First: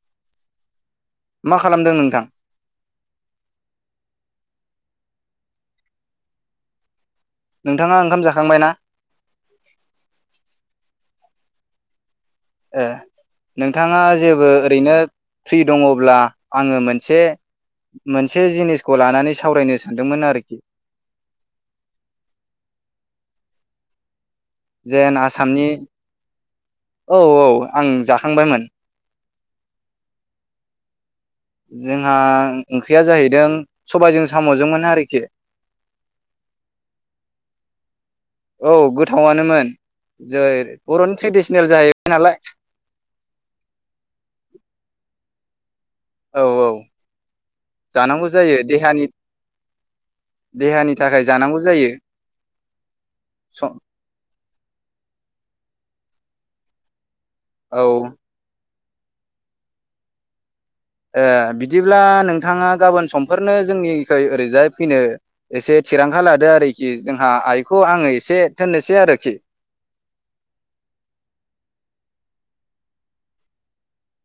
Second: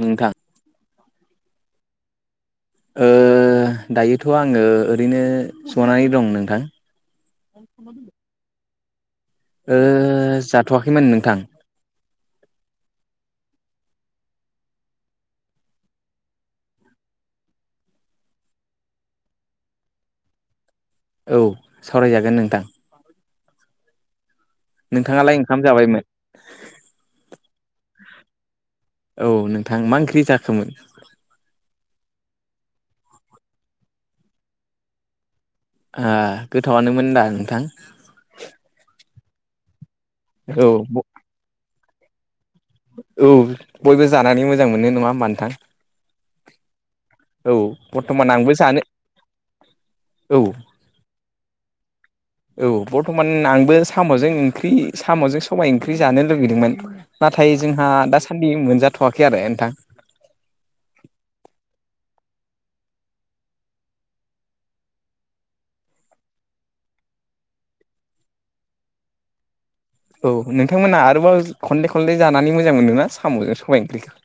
नोंथां मा खालामदों नोंथां ओ दायोथ' आङो ओरैनो जनानै दं नोंथां नोंथाङा ओंखाम जाखांबाय ना खैमोन नोंथां ओ नोंथाङा जेबो ओरैनो फ्रि दङब्ला आङो मोनसे मोनसे जिनिसखौ लानानै सावरायनो सानदोंमोन आरोखि औ सावरायजागोन नोंथां जेन नोंथाङालाय ओंखाम आसामनि जाबायमोन औ औ आं जाखांबायमोन औ नोंथां मा ओंख्रि जाखोमोन जोंहा ओंख्रिया जाहैदों सबायाइजों साम'जोंमोन आरोखि आ गोथावआनोमोन दा नोंथां थावानोमोन औ बर'नि ट्रेदिसनेल जाहै नालाय औ बयबो जानानै मोजां मोनो नङा होमबा नोंथां औ औ औ जानांगौ बर्थमान आंबो जायो जानो देहानि औ देहानि थाखाय जानांगौ जायो औ बर्थमान स आंबो साम'जों ओं ख्रि साम'जों सबाय ओंख्रि जानो लुगैदोंमोन नाथाय जोंहा औ दासान्दि मोनजा थ'वाखै आरो नोंथां ओ बिदिब्ला नोंथाङा गाबोन समफोरनो जोंनिखै ओरैजाय फैनो एसे थिरांथा लादो आरोखि जोंहा आइखौ आङो एसे थोननोसै आरोखि औ नोंथांमोना आरोबाव खनले खनले जानानै मोजां मोनदों ना साम'जों सबबाय ओंख्रिखौ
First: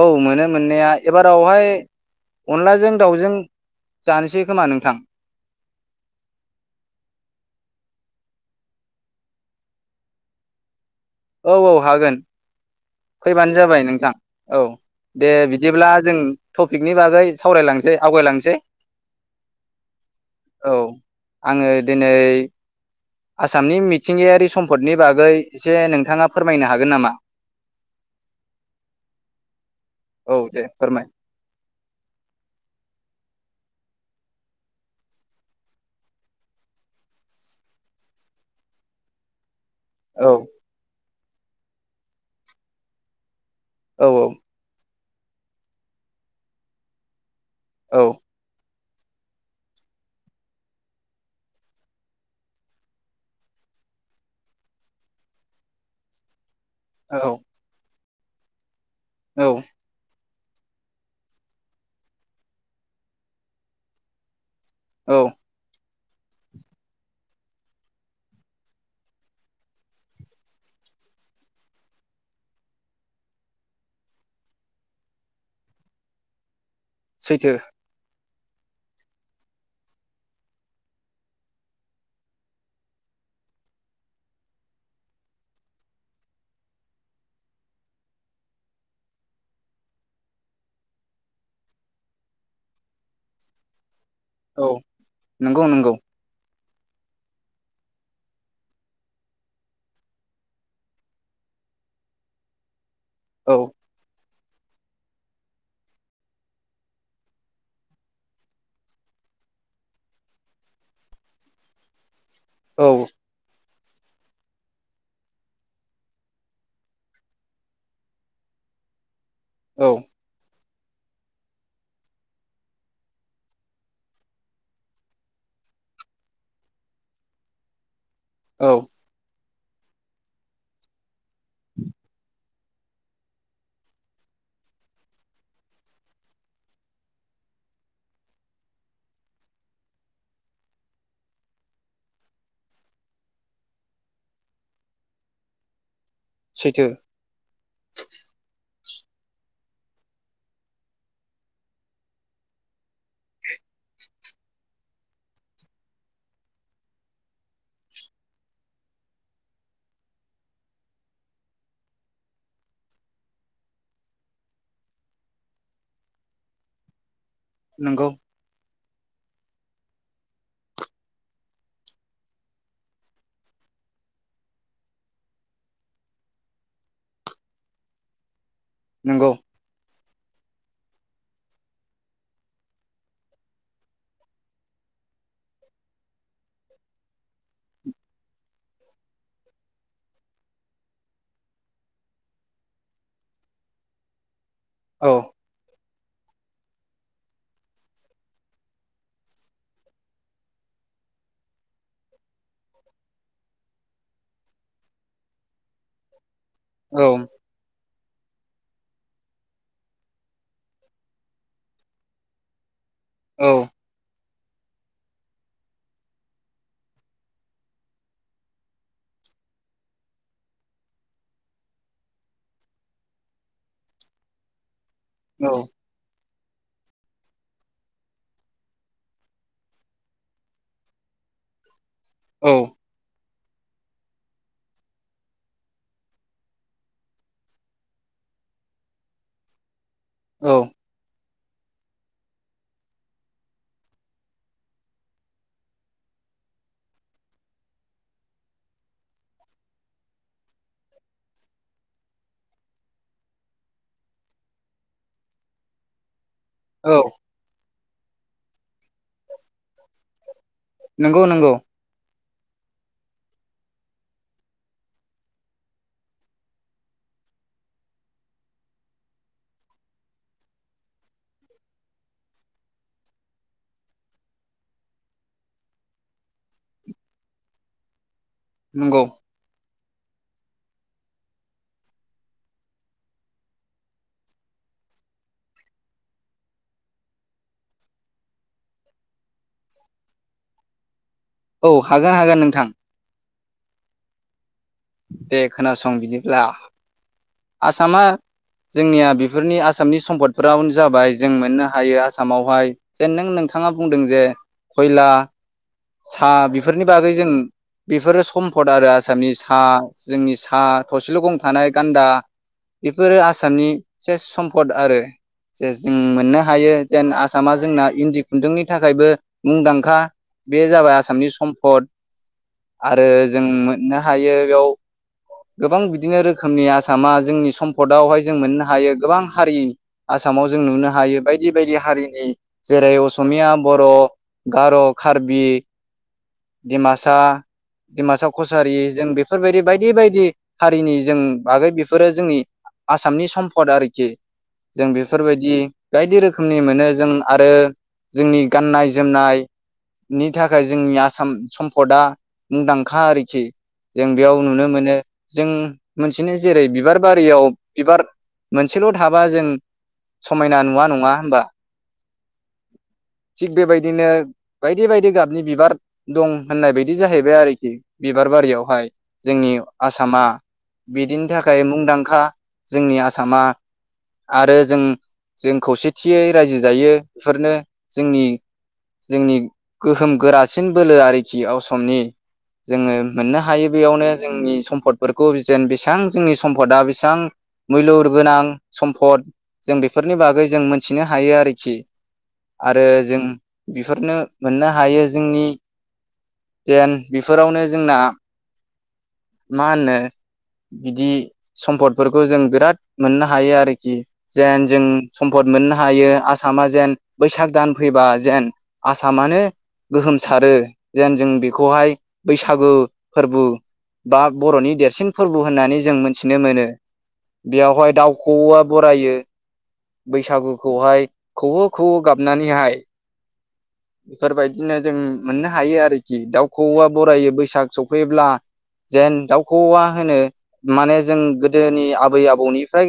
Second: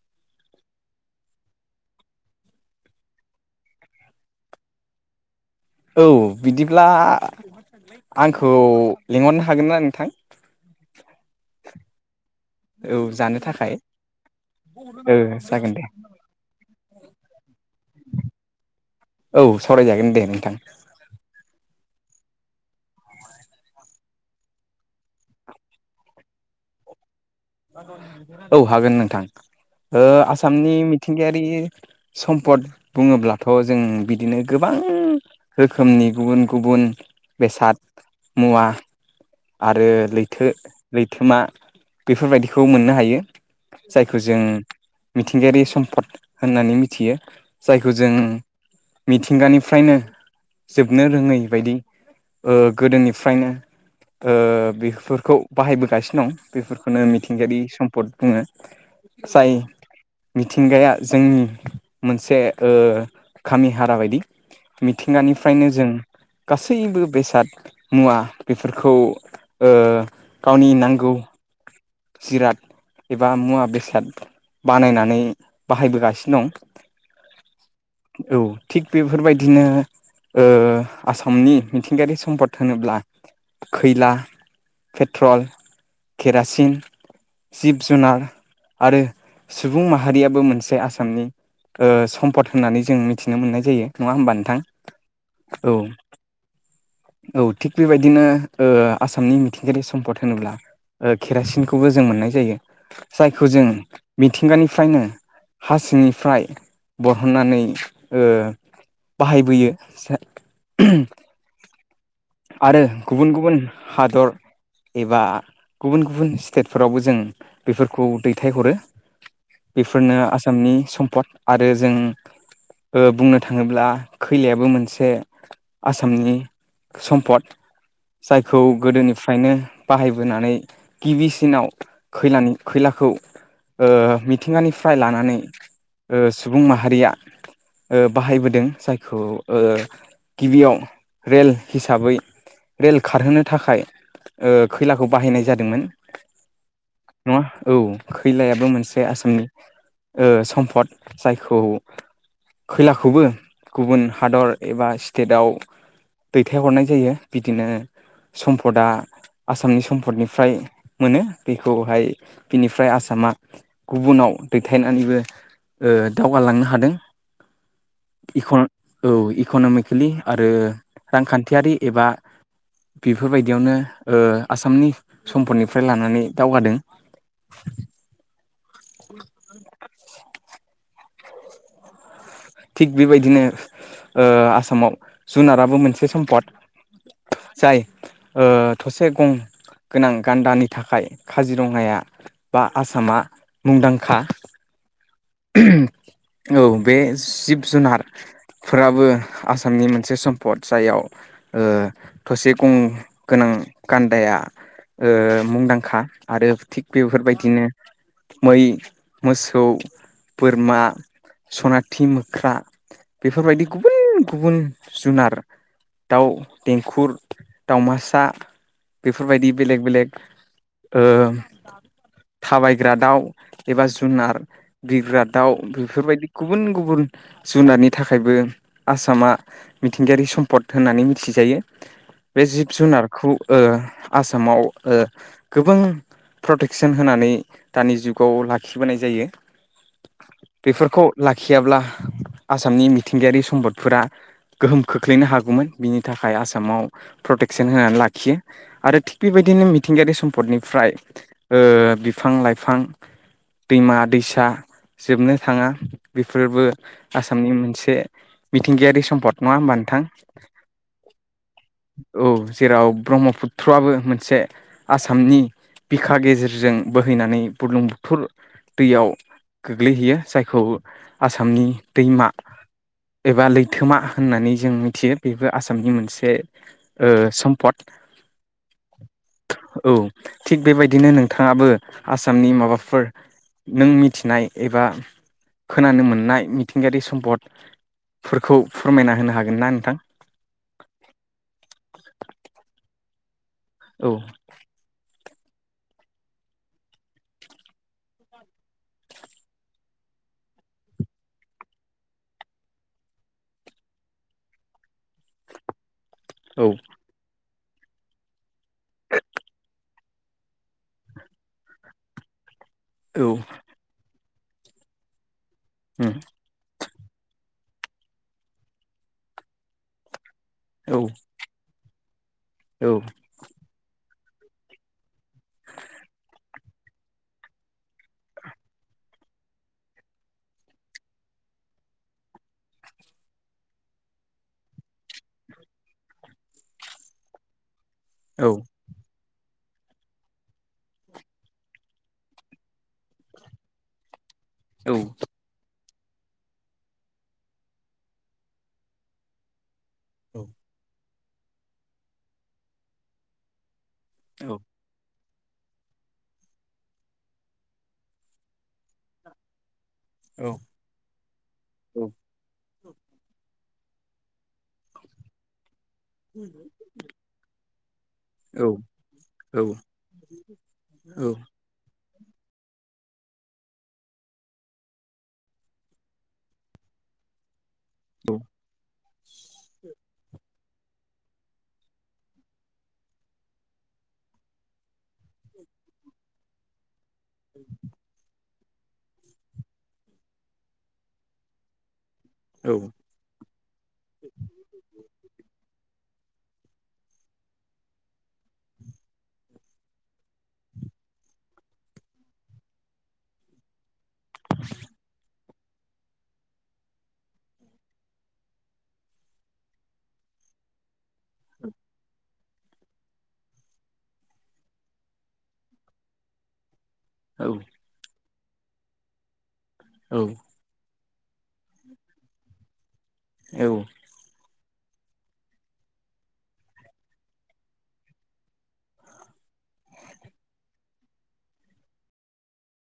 औ मोनो मोननाया एबारावहाय अनलाजों दाउजों जानोसै खोमा नोंथां औ बिदिब्ला आंखौ लिंहरनो हागोन ना नोंथां औ औ हागोन औ जानो फैबानो थाखाय जाबाय नोंथां औ दे ओ जागोन दे बिदिब्ला जों टपिकनि बागै सावरायलांसै आवगायलांसै औ सरायजागोन दे नोंथां औ आङो दिनै आसामनि मिथिंगायारि सम्फदनि बागै एसे नोंथाङा फोरमायनो हागोन नामा औ हागोन नोंथां ओ औ दे आसामनि फोरमाय मिथिंगायारि सम्पद बुङोब्लाथ' जों बिदिनो गोबां रोखोमनि गुबुन गुबुन बेसाद मुवा आरो औ लैथो लै थोमा बेफोरबायदिखौ मोननो हायो औ जायखौ जों मिथिंगायारि सम्पद होननानै मिथियो जायखौ औ जों मिथिंगानिफ्रायनो जोबनो रोङै बायदि ओ गोदोनिफ्रायनो ओ बेफोरखौ बाहायबोगासिनो दं बेफोरखौ बेनो औ मिथिंगायारि सम पद बुङो जाय औ मिथिंगाया जोंनि मोनसे ओ खामि हारा बायदि औ मिथिंगानिफ्रायनो जों गासैबो बेसाद मुवा बेफोरखौ गावनि नांगौ जिराद एबा मुवा बेसाद बानायनानै बाहायबोगासिनो दं सैथो औ थिग बेफोरबायदिनो आसामनि मिथिंगायारि सम्पद होनोब्ला खैला पेट्रल केरासिन जिब जुनार आरो सुबुं माहारियाबो मोनसे आसामनि ओ सम्पद होननानै जों मिथिनो मोननाय जायो नङा होमबा नोंथां औ नंगौ औ नंगौ औ थिग बेबायदिनो ओ आसामनि मिथिंगायारि सम्पद होनोब्ला केरासिन खौबो जों मोननाय जायो। जायखौ औ जों मि मिथिंगानिफ्रायनो हासिंनिफ्राय बरहननानै ओ बाहायबोयो। आरो औ गुबुन गुबुन हादर एबा गुबुन गुबुन स्टेटफोरावबो जों बेफोरखौ दैथायहरो। औ बेफोरनो आसामनि सम्पद आरो ओ जों बुंनो थाङोब्ला खैलायाबो मोनसे आसामनि सम्पद। जायखौ औ गोदोनिफ्रायनो बाहायबोनानै गिबि दिनाव खैलानि खैलाखौ ओ मिथिंगानिफ्राय लानानै ओ सुबुं माहारिया ओ बाहायबोदों ओ जायखौ गिबियाव रेल हिसाबै रेल खारहोनो थाखाय ओ खैलाखौ बाहायनाय जादोंमोन। सैथो नङा औ खैलायाबो मोनसे बे आसामनि ओ सम्फद जायखौ खैलाखौबो गुबुन हादर एबा स्टेटाव दैथायहरनाय जायो बिदिनो सम्पदा आसामनि सम्पदनिफ्राय मोनो दैखौहाय बिनिफ्राय आसामा गुबुनाव दैथायनानैबो ओ दावगालांनो हादों। नंगौ। इकन औ इक'न'मिकेलि आरो रांखान्थियारि एबा बेफोरबायदियावनो ओ आसामनि सम्पदनिफ्राय लानानै दावगादों। नंगौ। थिग बेबायदिनो ओ आसामाव जुनाराबो मोनसे सम्पद जाय ओ थसे गं गोनां गान्दानि थाखाय काजिरङाया बा आसामा मुंदांखा। औ। औ औ बे जिब जुनारफोराबो आसामनि मोनसे सम्पद जायाव ओ थसे गं गोनां गान्दाया ओ मुंदांखा। आरो थिग औ बेफोर बायदिनो। मै, मोसौ बोरमा सनाथि मोख्रा बेफोर बायदि गुबुन गुबुन जुनार दाउ देंखुर दावमासा बेफोरबायदि बेलेग बेले ओ थाबायग्रा दाउ एबा जुनार बिरग्रा दाउ औ बेफोर बायदि गुबुन गुबुन जुनारनि थाखायबो आसामा मिथिंगायारि सम्पद होननानै मिथि जायो। बे औ जिब जुनारखौ ओ आसामाव ओ गोबां प्रटेकसन होनानै दानि जुगाव लाखिबोनाय जायो। औ बेफोरखौ लाखियाब्ला आसामनि मिथिंगायारि सम्पदफोरा गोहोम खोख्लैनो हागौमोन बिनि थाखाय आसामाव प्रटेकसन होनानै लाखियो आरो थिग बेबायदिनो मिथिंगायारि सम्पदनिफ्राय ओ बिफां लाइफां दैमा- दैसा जोबनो थाङा। बेफोरबो औ आसामनि मोनसे मोनसे मिथिंगायारि सम्पद नङा होमबा नोंथां नंगौ नंगौ औ जेराव ब्रह्मपुत्रआबो मोनसे आसामनि बिखा गेजेरजों बोहैनानै बुरलुं बुथुर दैयाव गोग्लैहैयो जायखौ आसामनि दैमा एबा लैथोमा होननानै जों मिथियो बेबो आसामनि मोनसे सम्पद नंगौ औ थिग बेबायदिनो नोंथाङाबो आसामनि माबाफोर नों मिथिनाय एबा खोनानो मोननाय मिथिंगायारि सम्पदफोरखौ फोरमायना होनो हागोन ना नोंथां औ हागोन हागोन नोंथां औ दे खोनासं बिदिब्ला आसामा जोंनिया बेफोरनि आसामनि सम्पदफोरावनो जाबाय जों मोननो हायो आसामावहाय जेन नों नोंथाङा बुंदों जे खयला साहा औ बेफोरनि बागै जों बेफोरो सम्पद आरो आसामनि सा जोंनि सा थसेल' गं थानाय गान्दा बेफोरो औ आसामनि सेस सम फद आरो जे जों उम मोननो हायो जेन आसामा जोंना इन्दि खुन्दुंनि थाखायबो मुंदांखा बे जाबाय औ आसामनि सम्फद औ आरो जों मोननो बेयाव गोबां बिदिनो रोखोमनि आस मा जोंनि सम्पदआवहाय जों मोननो हायो गोबां हारि आसामाव जों नुनो हायो बायदि बायदि हारिनि जेरै असमिया बर' गार' खार्बि डिमासा डिमासा औ कसारि जों बे बेफोरबायदि बायदि बायदि हारिनि जों आगै बेफोरो जोंनि आसामनि सम्पद आरोखि जों औ बेफोरबायदि बायदि रोखोमनि मोनो जों आरो जोंनि गाननाय जोमनाय नि थाखाय जोंनि आसाम सम सम्पदा मुंदांखा आरोखि जों बेयाव औ नुनो मोनो जों मोनसेनो जेरै बिबार बारियाव बिबार मोनसेल' थाबा जों औ औ समायना नुवा नङा होमबा थिग बेबायदि बिदिनो बायदि बायदि गाबनि बिबार दं होननाय बायदि जाहैबाय आरोखि बिबार औ बारियावहाय जोंनि आसामा बिदिनो मुंदांखा जोंनि आसामा आरो जों जों खौसेथियै रायजो जायो बेफोरनो जोंनि औ जोंनि गोहोम गोरासिन बोलो आरोखि असमनि जोङो मोननो हायो बेयावनो जोंनि सम्पदफोरखौ जेन बेसां जोंनि सम्पदा बेसे थां मुलुर गोनां सम्फद जों बेफोरनि बागै जों मोनथिनो हायो आरोखि आरो जों बेफोरनो मोननो हायो जोंनि जेन बेफोरावनो जोंना मा होनो बिदि सम्फदफोरखौ जों बिराद मोननो हायो आरोखि जेन जों सम फट मोननो हायो आसामा जेन बैसाग दान फैबा जेन आसामानो गोहोमसारो जेन जों बेखौहाय बैसागु फोरबो बा बर'नि देरसिन फोरबो बो होननानै जों मोनथिनो मोनो बेयावहाय दाउ खौऔवा बरायो बैसागुखौहाय खौऔ खौऔ गाबनानैहाय बेफोरबायदि बिदिनो जों मोननो हायो आरोखि दाउखौवा बरायो बैसाग सफैयोब्ला जेन दाउखौवा होनो माने जों गोदोनि आबै आबौनिफ्राय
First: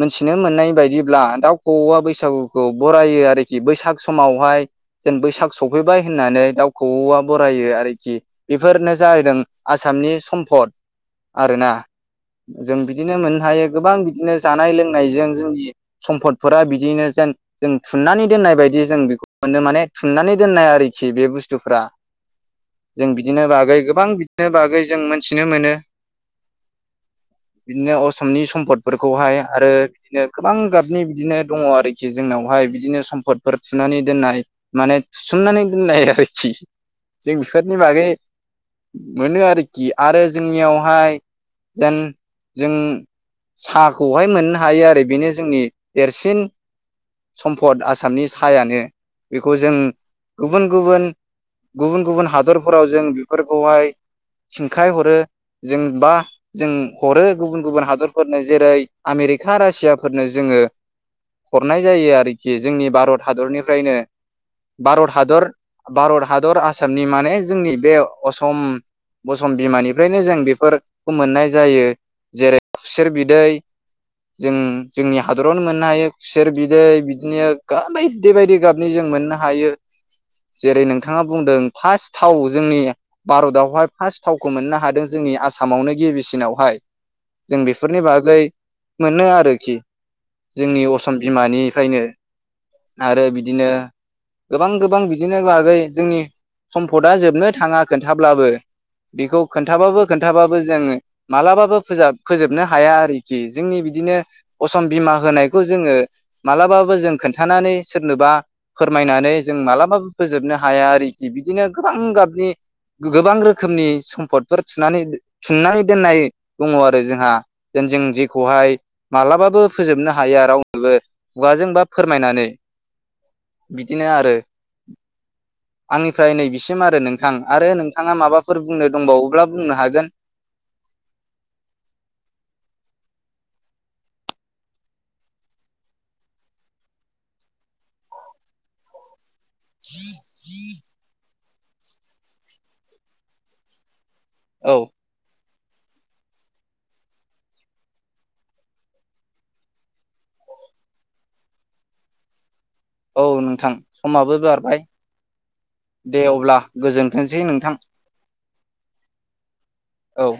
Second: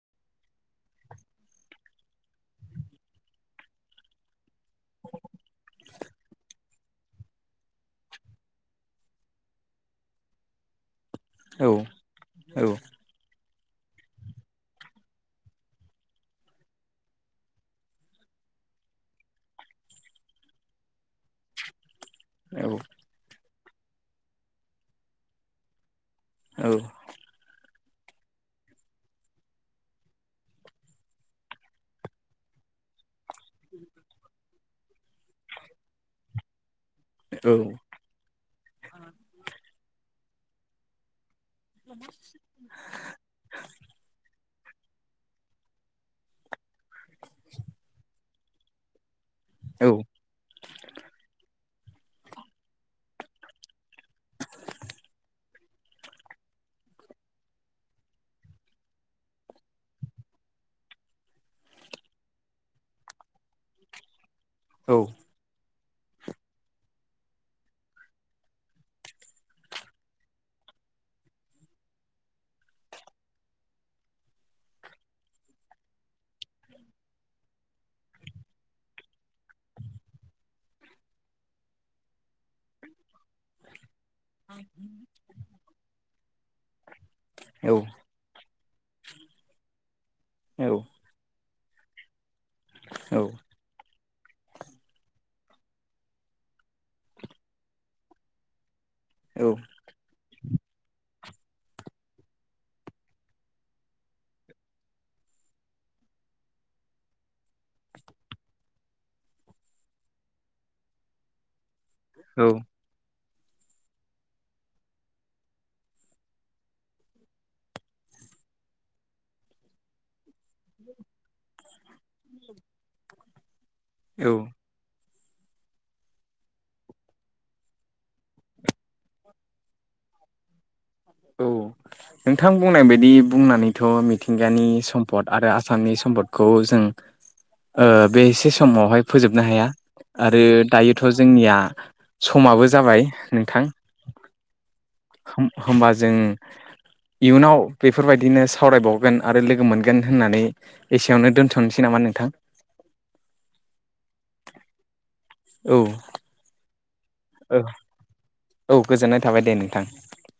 मोनथिनो मोननाय बायदि ब्ला दाउखौवा बैसागुखौ बरायो आरोखि बैसाग समावहाय जेन बैसाग सफैबाय होननानै दाउखौ औवा बरायो आरोखि बेफोरनो जाहैदों आसामनि सम्फद आरोना जों बिदिनो मोननो हायो गोबां बिदिनो जानाय लोंनायजों जोंनि सम्फदफोरा बिदिनो जेन जों थुननानै दोननाय बायदि जों बेखौ मोनो माने थुननानै दोननाय आरोखि बे बुस्थुफ्रा जों बिदिनो बा बागै गोबां बिदिनो बागै जों मोनथिनो मोनो औ बिदिनो असमनि सम्पदफोरखौहाय आरो बिदिनो गोबां गाब बिदिनो बिदिनो दङ आरोखि जोंनावहाय बिदिनो सम्फद फोर फुनानै दोननाय माने सुननानै दोननाय आरोखि जों बेफोरनि बागै मोनो आरोखि आरो जोंनियावहाय जेन जों साहाखौहाय मोननो हायो आरो बेनो जोंनि देरसिन सम्फद आसामनि सायानो बेखौ जों गुबु गुबुन गुबुन गुबुन गुबुन हादरफोराव जों बेफोरखौहाय थिंखायहरो जों बा जों हरो गुबुन गुबुन हादरफोरनो जेरै आमेरिका रासियाफोरनो जोङो हरनाय जायो आरोखि जोंनि भारत हादरनिफ्रायनो भारत हादर भारत हादर आसामनि माने जोंनि बे असम बसम बिमानिफ्रायनो जों बेफोरखौ मोननाय जायो जेरै खुसेर बिदै जों जोंनि हादर मोननो हायो खुसेर बिदै बिदिनो गा बायदि बायदि गाबनि जों मोननो हायो जेरै नोंथाङा बुंदों फार्स्ट थाव जोंनि भारतआवहाय फार्स्ट थावखौ मोननो हादों जोंनि आसामावनो गिबिसिनावहाय जों बेफोरनि बागै मोनो आरोखि जोंनि असम बिमानि खायनो आरो बिदिनो गोबां गोबां बिदिनो बागै जोंनि सम्पदा जोबनो थाङा खोन्थाब्लाबो बेखौ औ खोनथाबाबो खोन खोनथाबो जोङो मालाबाबो फोजाब फोजोबनो हाया आरोखि जोंनि बिदिनो अस बिमा होनायखौ जोङो मालाबाबो जों खोन्थानानै सोरनोबा फोरमायनानै जों मालाबाबो फोजोबनो हाया आरोखि बिदिनो गोबां औ गाबनि गो गोबां रोखोमनि सम्फदफोर थुनानै थुननानै दोननाय दङ आरो जोंहा जेन जों जेखौहाय मालाबाबो फोजोबनो हाया रावनोबो खुगाजों बा फोरमायनानै बिदिनो औ आरो आंनिफ्राय नैबिसिम आरो नोंथां आरो नोंथाङा माबाफोर बुंनो दंबावोब्ला बुंनो हागोन औ नोंथां बुंनाय बायदि बुंनानैथ' मिथिंगानि सम्पद आरो आसामनि सम्पदखौ जों ओ बे एसे समावहाय फोजोब नो हाया आरो दायोथ' जोंनिया समाबो जाबाय नोंथां औ होनोमबा जों इयुनाव बेफोरबायदिनो सावरायबावगोन आरो लोगो मोनगोन होननानै एसेयावनो दोन्थ'नोसै नामा नोंथां औ नोंथां समाबो बारबाय औ दे अब्ला गोजोनथोंसै औ नोंथां औ गोजोननाय थाबाय दे नोंथां औ